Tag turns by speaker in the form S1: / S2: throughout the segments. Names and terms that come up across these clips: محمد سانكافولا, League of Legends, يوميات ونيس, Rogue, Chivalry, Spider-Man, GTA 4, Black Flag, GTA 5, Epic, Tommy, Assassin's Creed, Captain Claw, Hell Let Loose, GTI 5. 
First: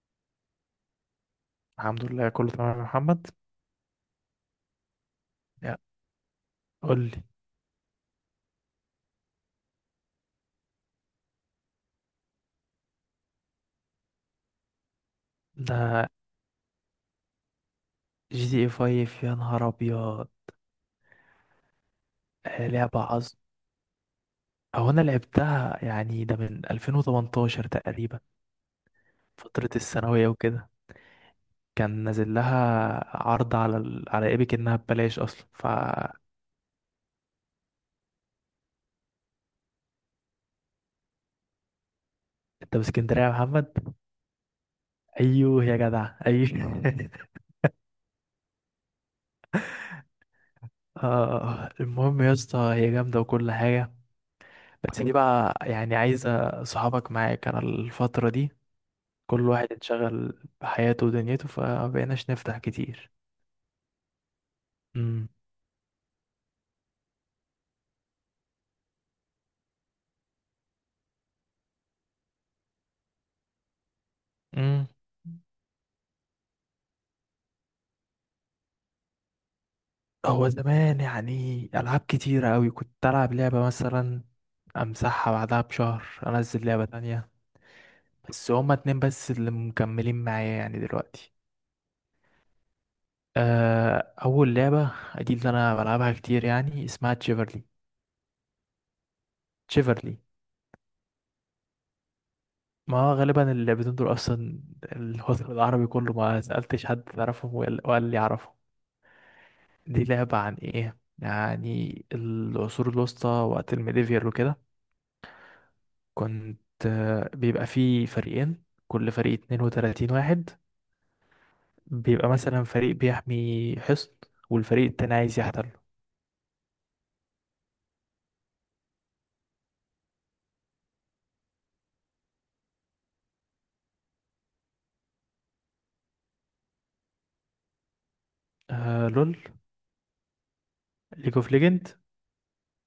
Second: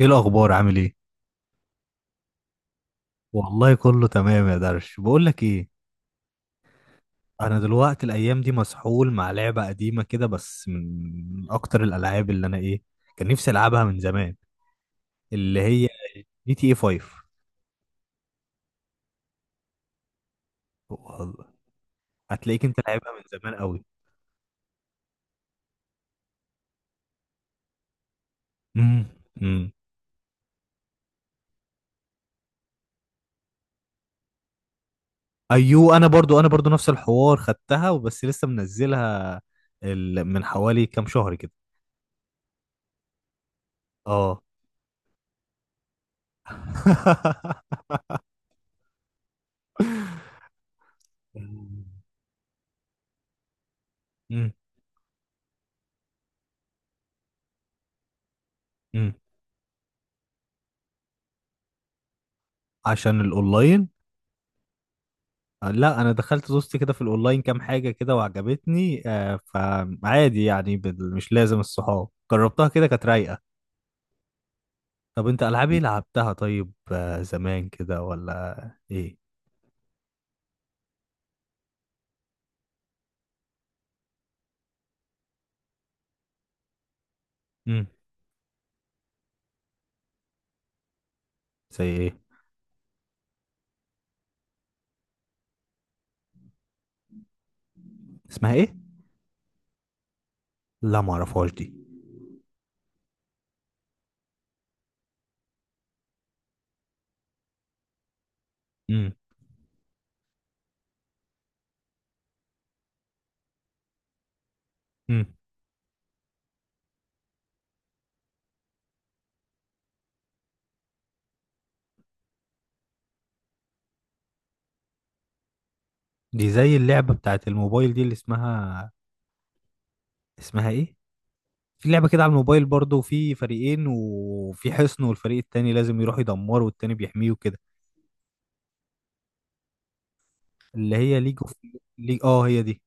S1: ايه الاخبار؟ عامل ايه؟
S2: الحمد لله كله تمام يا محمد.
S1: والله كله تمام يا درش. بقول لك ايه؟
S2: يا قول لي
S1: انا دلوقتي الايام دي مسحول مع لعبه قديمه كده، بس من اكتر الالعاب اللي انا كان نفسي العبها من زمان، اللي هي
S2: ده.
S1: جي تي اي 5.
S2: جي تي اي 5، يا نهار ابيض!
S1: والله، هتلاقيك
S2: آه،
S1: انت
S2: لعبة
S1: لعبها من
S2: عظم.
S1: زمان قوي.
S2: او انا لعبتها يعني ده من 2018 تقريبا،
S1: امم.
S2: فترة
S1: امم.
S2: الثانوية وكده. كان نازل لها عرض على على ايبك انها ببلاش اصلا
S1: ايوه، انا برضو نفس الحوار، خدتها وبس لسه منزلها من حوالي كام شهر كده.
S2: انت باسكندرية يا محمد؟
S1: اه.
S2: ايوه يا جدع ايوه. المهم يا اسطى، هي جامدة وكل حاجة.
S1: امم.
S2: بس دي بقى يعني عايزة صحابك معاك، انا الفترة دي
S1: امم.
S2: كل واحد انشغل بحياته ودنيته فمبقيناش نفتح كتير.
S1: عشان الاونلاين.
S2: امم.
S1: لا، انا دخلت دوست كده في الاونلاين كام حاجه كده وعجبتني، فعادي يعني، مش لازم الصحاب، جربتها كده كانت رايقه.
S2: امم.
S1: طب انت العاب ايه لعبتها؟ طيب، زمان كده ولا ايه؟
S2: هو زمان يعني ألعاب كتيرة أوي، كنت ألعب لعبة مثلا أمسحها بعدها بشهر أنزل لعبة تانية.
S1: امم.
S2: بس هما اتنين بس اللي مكملين معايا يعني دلوقتي.
S1: زي ايه؟
S2: أول لعبة دي اللي أنا بلعبها كتير، يعني اسمها تشيفرلي.
S1: اسمها ايه؟
S2: تشيفرلي.
S1: لا، ما اعرفهاش دي.
S2: ما هو غالبا اللعبتين دول أصلا الوطن العربي كله ما سألتش حد تعرفهم، وقال لي أعرفهم.
S1: امم.
S2: دي لعبة عن ايه؟ يعني العصور الوسطى وقت الميديفير وكده.
S1: امم.
S2: كنت بيبقى فيه فريقين، كل فريق 32 واحد. بيبقى مثلا فريق بيحمي حصن والفريق التاني عايز يحتله.
S1: دي زي اللعبه بتاعت الموبايل دي اللي اسمها ايه، في لعبه كده على الموبايل برضو، في فريقين وفي حصن والفريق التاني لازم يروح يدمره والتاني بيحميه كده،
S2: آه لول.
S1: اللي هي
S2: ليج
S1: ليج
S2: اوف
S1: اوف.
S2: ليجند.
S1: ليج اه هي دي.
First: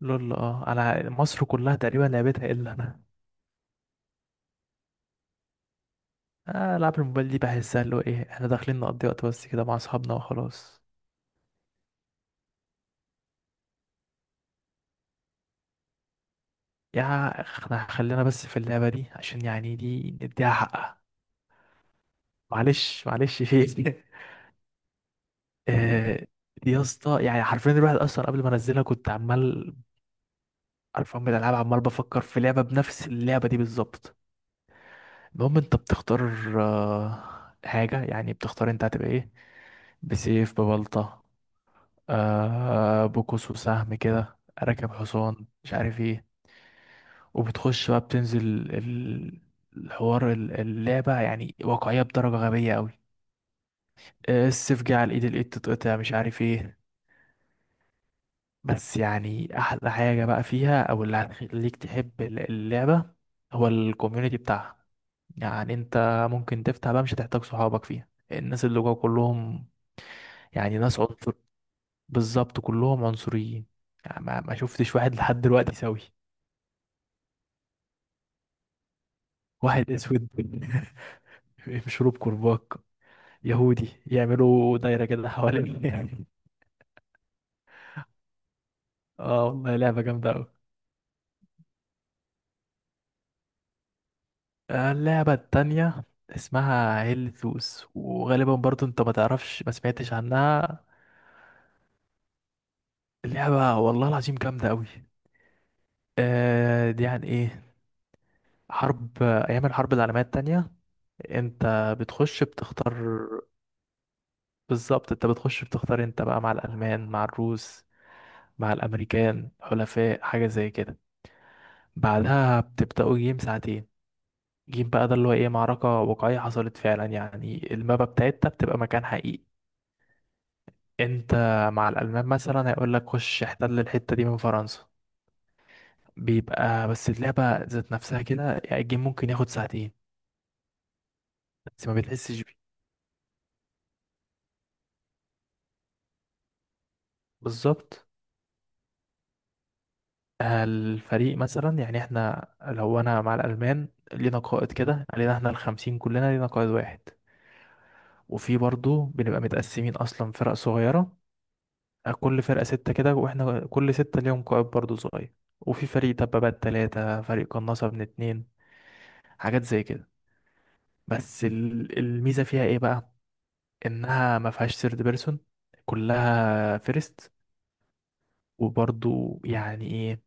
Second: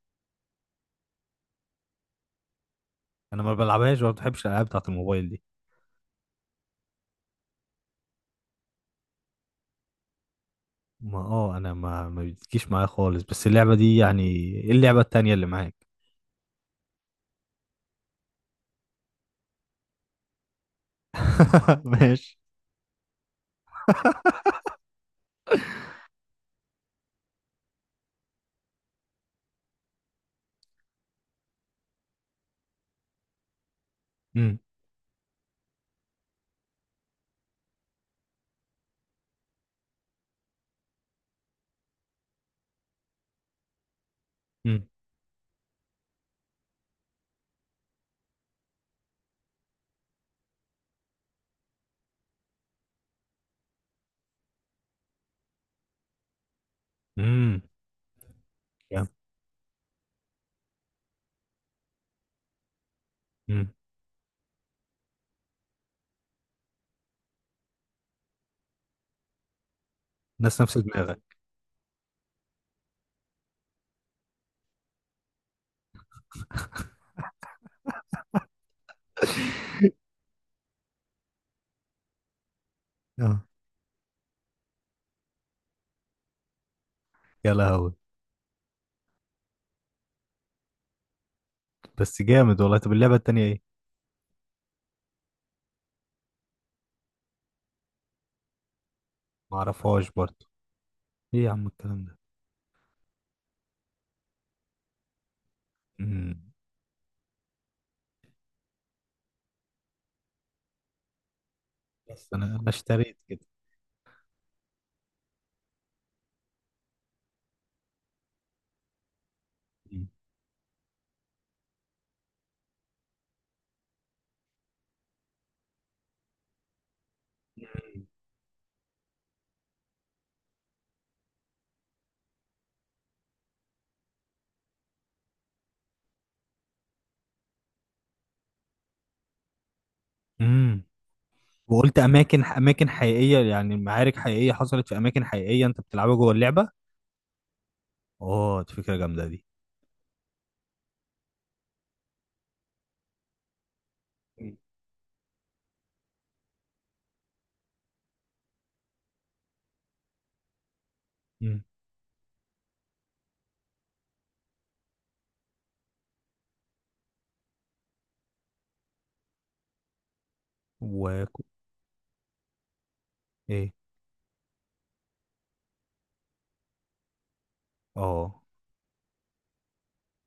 S2: لول. اه انا مصر كلها تقريبا لعبتها الا انا.
S1: انا ما بلعبهاش وما بتحبش الالعاب بتاعت الموبايل دي.
S2: العاب الموبايل دي بحسها اللي هو ايه، احنا داخلين نقضي وقت بس كده مع اصحابنا وخلاص.
S1: ما اه انا ما بتجيش معايا خالص، بس اللعبه دي يعني. ايه اللعبه التانية اللي معاك؟
S2: يا اخ، احنا خلينا بس في اللعبة دي عشان يعني دي نديها حقها.
S1: ماشي.
S2: معلش معلش فيك. آه، يا اسطى، يعني حرفيا الواحد اصلا قبل ما انزلها كنت عمال، عارف من الالعاب، عمال بفكر في لعبه بنفس اللعبه دي بالظبط.
S1: امم.
S2: المهم انت بتختار حاجه، يعني بتختار انت هتبقى ايه، بسيف، ببلطه، بقوس وسهم، كده
S1: امم.
S2: راكب حصان مش عارف ايه. وبتخش بقى بتنزل، ال- الحوار، اللعبه يعني واقعيه بدرجه غبيه قوي. السيف جه على الايد، الايد تتقطع، مش عارف ايه.
S1: امم.
S2: بس
S1: جامد.
S2: يعني احلى حاجة بقى فيها او اللي هتخليك تحب اللعبة هو
S1: امم.
S2: الكوميونتي بتاعها. يعني انت ممكن تفتح بقى، مش هتحتاج صحابك فيها، الناس اللي جوا كلهم
S1: ناس
S2: يعني
S1: نفس
S2: ناس عنصر،
S1: دماغك.
S2: بالظبط كلهم عنصريين. يعني ما شفتش واحد لحد دلوقتي سوي، واحد اسود مشروب كرباج،
S1: اه.
S2: يهودي، يعملوا دايرة كده حوالين.
S1: يا لهوي.
S2: اه والله لعبة جامدة أوي.
S1: بس جامد والله. طب اللعبه التانية ايه؟
S2: آه، اللعبة التانية اسمها هيل ثوس، وغالبا برضو انت ما
S1: ما
S2: تعرفش ما
S1: اعرفهاش
S2: سمعتش
S1: برضو.
S2: عنها.
S1: ايه يا عم الكلام ده؟
S2: اللعبة والله العظيم جامدة قوي.
S1: امم.
S2: دي عن ايه؟ حرب، ايام الحرب العالمية التانية. انت
S1: بس
S2: بتخش
S1: انا اشتريت
S2: بتختار،
S1: كده.
S2: بالظبط انت بتخش بتختار انت بقى مع الالمان، مع الروس، مع الامريكان،
S1: امم.
S2: حلفاء، حاجة زي كده. بعدها بتبدأوا جيم ساعتين. جيم بقى ده اللي هو ايه، معركة واقعية حصلت فعلا، يعني المابا بتاعتها بتبقى مكان حقيقي. انت مع الالمان مثلا هيقول لك خش احتل الحته دي من فرنسا. بيبقى بس اللعبه ذات نفسها كده، يعني الجيم ممكن ياخد ساعتين،
S1: امم.
S2: بس ما
S1: وقلت،
S2: بتحسش
S1: اماكن
S2: بيه،
S1: اماكن حقيقيه يعني، معارك حقيقيه حصلت في اماكن حقيقيه انت بتلعبها جوه اللعبه.
S2: بالظبط.
S1: اه، دي فكره جامده دي.
S2: الفريق مثلا، يعني احنا لو انا مع الالمان لينا قائد كده علينا، احنا الخمسين كلنا لينا قائد واحد، وفي برضو بنبقى متقسمين اصلا فرق صغيره.
S1: مم.
S2: كل فرقه سته كده، واحنا كل سته ليهم قائد برضو صغير، وفي فريق دبابات تلاتة، فريق قناصة من اتنين، حاجات زي كده.
S1: و،
S2: بس الميزة فيها ايه بقى؟
S1: ايه.
S2: انها ما فيهاش ثيرد بيرسون، كلها فيرست.
S1: اه.
S2: وبرضو يعني ايه،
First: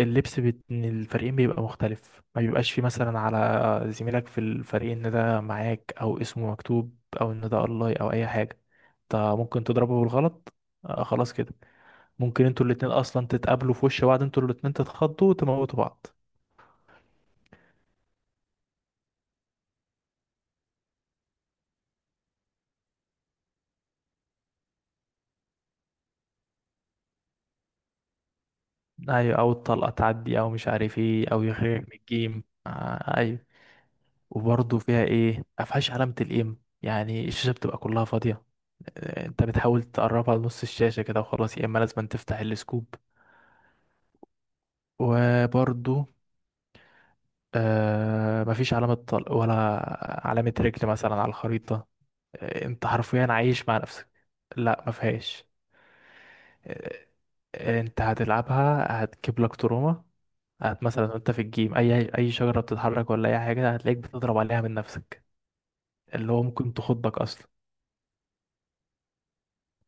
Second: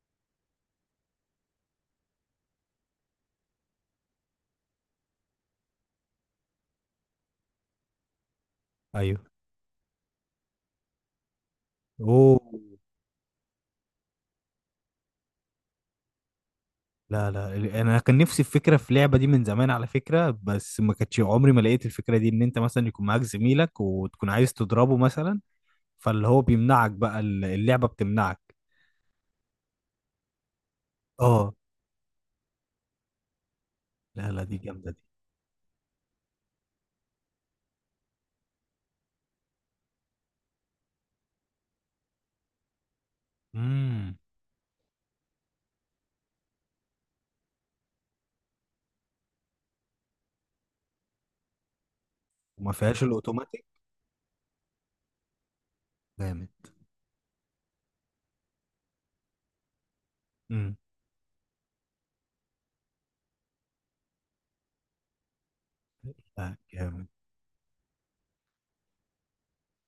S2: اللبس بين الفريقين بيبقى مختلف، ما بيبقاش فيه مثلا على زميلك في الفريق ان ده معاك او اسمه مكتوب او ان ده الله او اي حاجه. انت
S1: ايوه.
S2: ممكن تضربه بالغلط. آه خلاص كده.
S1: اوه.
S2: ممكن انتوا الاتنين اصلا تتقابلوا في وش بعض، انتوا الاتنين تتخضوا وتموتوا بعض.
S1: لا لا، انا كان نفسي في فكره في لعبه دي من زمان على فكره، بس ما كانتش، عمري ما لقيت الفكره دي، ان انت مثلا يكون معاك زميلك وتكون عايز تضربه مثلا، فاللي هو بيمنعك بقى، اللعبه بتمنعك.
S2: ايوه، او الطلقه تعدي، او مش عارف ايه، او
S1: اه.
S2: يخرجك من الجيم، آه ايوه.
S1: لا لا، دي
S2: وبرضه
S1: جامده دي.
S2: فيها ايه، مفيهاش علامة الام، يعني الشاشة بتبقى كلها فاضية. انت بتحاول تقربها لنص الشاشة كده وخلاص، يا اما لازم تفتح السكوب.
S1: امم.
S2: وبرضه مفيش علامة طلق، ولا علامة رجل مثلا على الخريطة.
S1: وما
S2: انت
S1: فيهاش
S2: حرفيا
S1: الاوتوماتيك؟
S2: عايش مع نفسك. لا، مفيهاش.
S1: جامد.
S2: آه، انت هتلعبها هتجيب لك تروما.
S1: امم.
S2: مثلا وانت في الجيم اي شجرة بتتحرك ولا اي حاجة هتلاقيك بتضرب عليها من نفسك، اللي هو
S1: لا،
S2: ممكن
S1: جامد،
S2: تخضك اصلا.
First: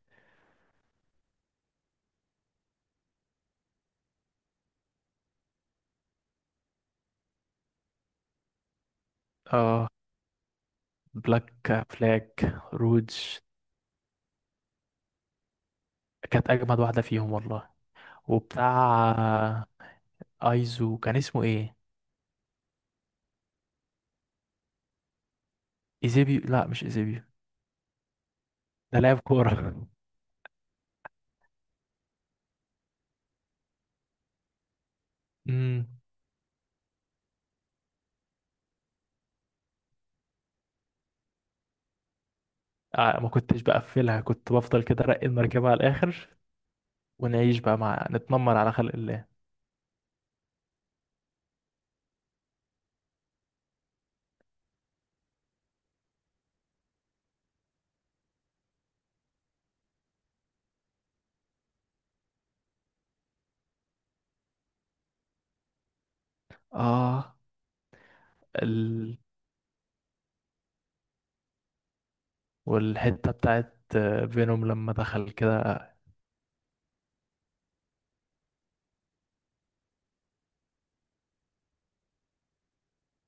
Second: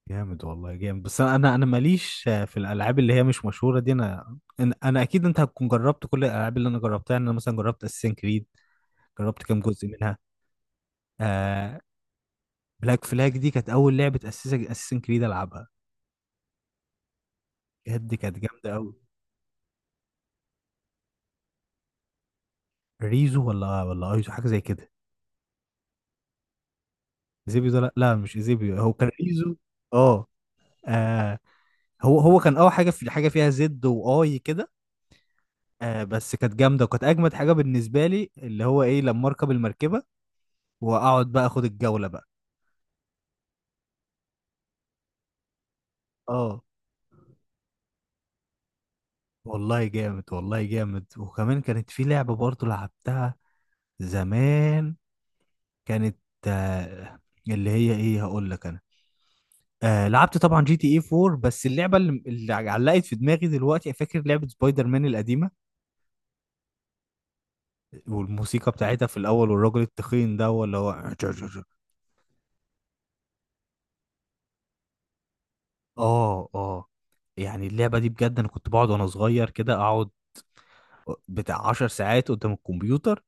S1: جامد والله جامد، بس انا انا أنا ماليش في الالعاب اللي هي مش مشهوره دي. انا انا أنا اكيد انت هتكون جربت كل الالعاب اللي انا جربتها. يعني انا مثلا جربت اساسن كريد. جربت كام
S2: اه،
S1: جزء منها.
S2: بلاك
S1: آه.
S2: فلاج،
S1: بلاك فلاج
S2: روج.
S1: دي كانت اول لعبه اساسا اساسن كريد العبها.
S2: كانت اجمد واحده فيهم والله.
S1: بجد كانت جامده قوي.
S2: وبتاع ايزو كان اسمه ايه؟
S1: ريزو ولا ايزو، حاجه زي كده.
S2: ايزيبيو، لا مش ايزيبيو،
S1: زيبيو ده لا مش زيبيو، هو
S2: ده
S1: كان
S2: لاعب كوره.
S1: ريزو. اه. آه، هو كان اول حاجه في حاجه فيها زد واي كده.
S2: امم.
S1: آه، بس كانت جامده، وكانت اجمد حاجه بالنسبه لي اللي هو ايه لما اركب المركبه واقعد بقى اخد الجوله بقى.
S2: ما كنتش بقفلها، كنت بفضل كده ارقي المركبه على الاخر،
S1: اه.
S2: ونعيش بقى مع نتنمر على خلق الله.
S1: والله جامد، والله جامد، وكمان كانت في لعبه برضو لعبتها زمان، كانت، آه، اللي هي ايه هقول لك انا. لعبت طبعا جي تي اي 4، بس اللعبه اللي علقت في دماغي دلوقتي، فاكر لعبه سبايدر مان القديمه،
S2: اه،
S1: والموسيقى بتاعتها في
S2: ال...
S1: الاول والراجل التخين ده، ولا هو.
S2: والحته بتاعت فينوم لما دخل كده.
S1: اه. اه. يعني اللعبه دي بجد، انا كنت بقعد وانا صغير كده، اقعد بتاع 10 ساعات قدام الكمبيوتر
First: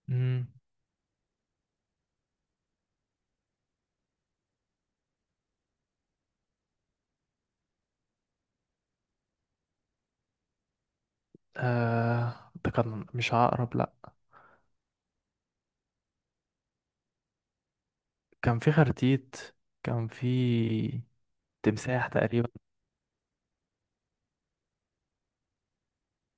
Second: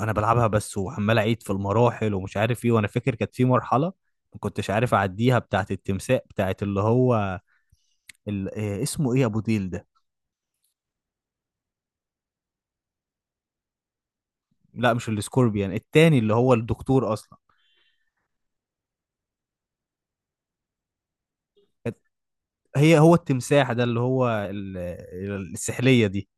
S1: انا بلعبها
S2: امم.
S1: بس، وعمال اعيد في المراحل ومش عارف ايه. وانا فاكر كانت في مرحله ما كنتش عارف اعديها، بتاعت التمساح، بتاعت اللي هو ال... آه، اسمه ايه ابو ديل.
S2: ده كان مش عقرب، لا،
S1: لا، مش السكوربيان التاني اللي هو الدكتور اصلا.
S2: كان في خرتيت، كان في تمساح تقريبا،
S1: هي هو التمساح ده اللي هو السحلية دي.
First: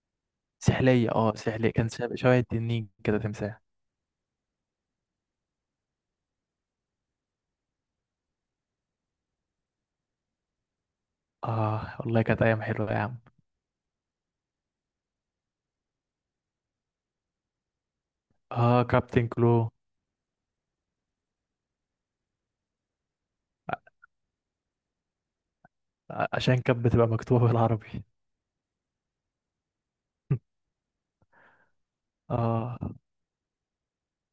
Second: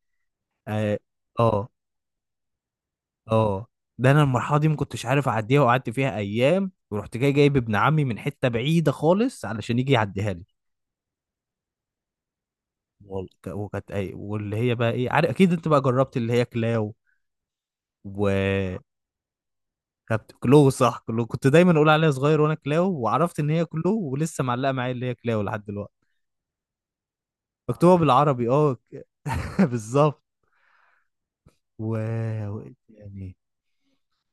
S1: اه.
S2: سحلية، اه
S1: اه.
S2: سحلية، كان شبه التنين كده، تمساح.
S1: آه. ده انا المرحلة دي ما كنتش عارف اعديها وقعدت فيها ايام، ورحت جاي جايب ابن عمي من حتة بعيدة خالص علشان يجي يعديها لي.
S2: اه والله كانت أيام حلوة يا عم.
S1: وكانت اي، واللي هي بقى ايه، عارف اكيد انت بقى جربت اللي هي كلاو. و،
S2: اه كابتن كلو.
S1: كانت كلو، صح، كلو كنت دايما اقول عليها صغير وانا كلاو، وعرفت ان هي كلو، ولسه معلقة معايا اللي هي كلاو لحد دلوقتي.
S2: عشان كانت بتبقى مكتوبة
S1: مكتوبة
S2: بالعربي.
S1: بالعربي، اه، بالظبط. و،
S2: اه
S1: يعني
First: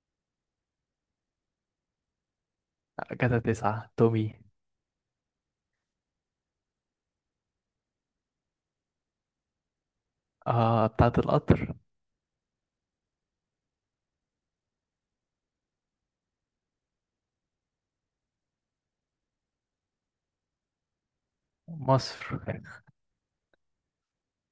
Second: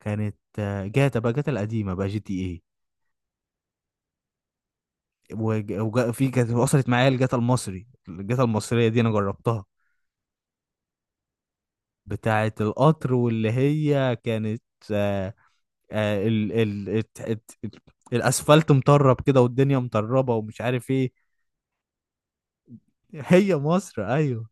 S1: كانت، جاتا بقى، جاتا القديمة بقى، جي تي ايه.
S2: كده تسعة تومي.
S1: في كانت وصلت معايا الجاتا المصري، الجاتا المصرية دي انا جربتها،
S2: اه بتاعة القطر.
S1: بتاعة القطر، واللي هي كانت، آه، ال ال الت- الت- الت- الاسفلت مطرب كده والدنيا مطربة ومش عارف ايه.
S2: مصر.
S1: هي مصر ايوه.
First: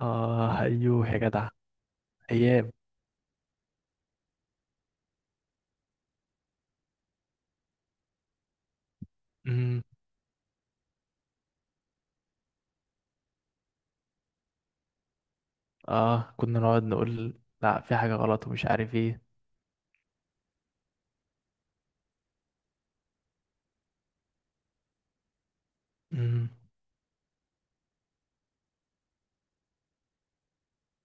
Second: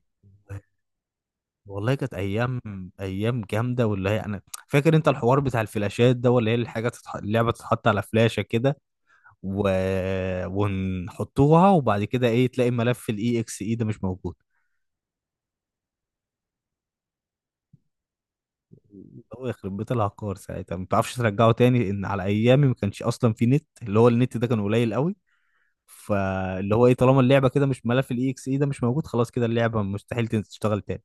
S2: اه ايوه يا جدع.
S1: والله كانت ايام،
S2: ايام.
S1: ايام جامده. واللي هي انا فاكر، انت الحوار بتاع الفلاشات ده، ولا هي الحاجه اللعبه تتحط على فلاشه كده، و...
S2: امم.
S1: ونحطوها، وبعد كده ايه، تلاقي ملف الاي اكس اي ده مش موجود.
S2: اه كنا نقعد نقول لا في حاجة غلط ومش عارف ايه.
S1: هو يخرب بيت العقار، ساعتها ما تعرفش ترجعه تاني، ان على ايامي ما كانش اصلا في نت، اللي هو النت ده كان قليل قوي.
S2: امم.
S1: فاللي هو ايه، طالما اللعبه كده مش، ملف الاي اكس اي ده مش موجود، خلاص كده اللعبه مستحيل تشتغل تاني.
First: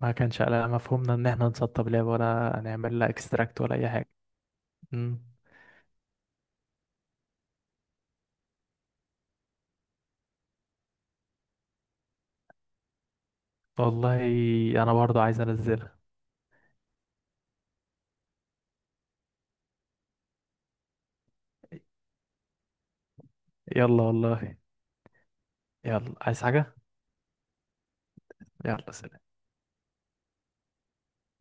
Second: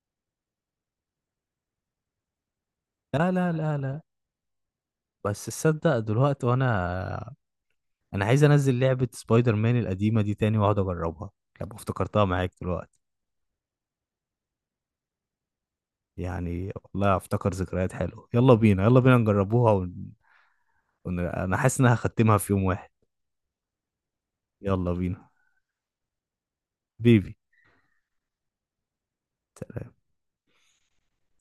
S2: ما كانش على مفهومنا ان احنا نسطب لعبة ولا نعمل لها
S1: لا لا
S2: اكستراكت ولا
S1: لا
S2: اي
S1: لا.
S2: حاجة.
S1: بس تصدق، دلوقتي وانا عايز انزل لعبه سبايدر مان القديمه دي تاني واقعد اجربها لما افتكرتها معاك دلوقتي.
S2: والله انا برضو عايز انزلها.
S1: يعني والله افتكر ذكريات حلوه. يلا بينا، يلا بينا نجربوها. أنا حاسس ان انا هختمها في يوم واحد.
S2: يلا والله.
S1: يلا بينا.
S2: يلا، عايز حاجة؟
S1: بيبي.
S2: يلا سلام.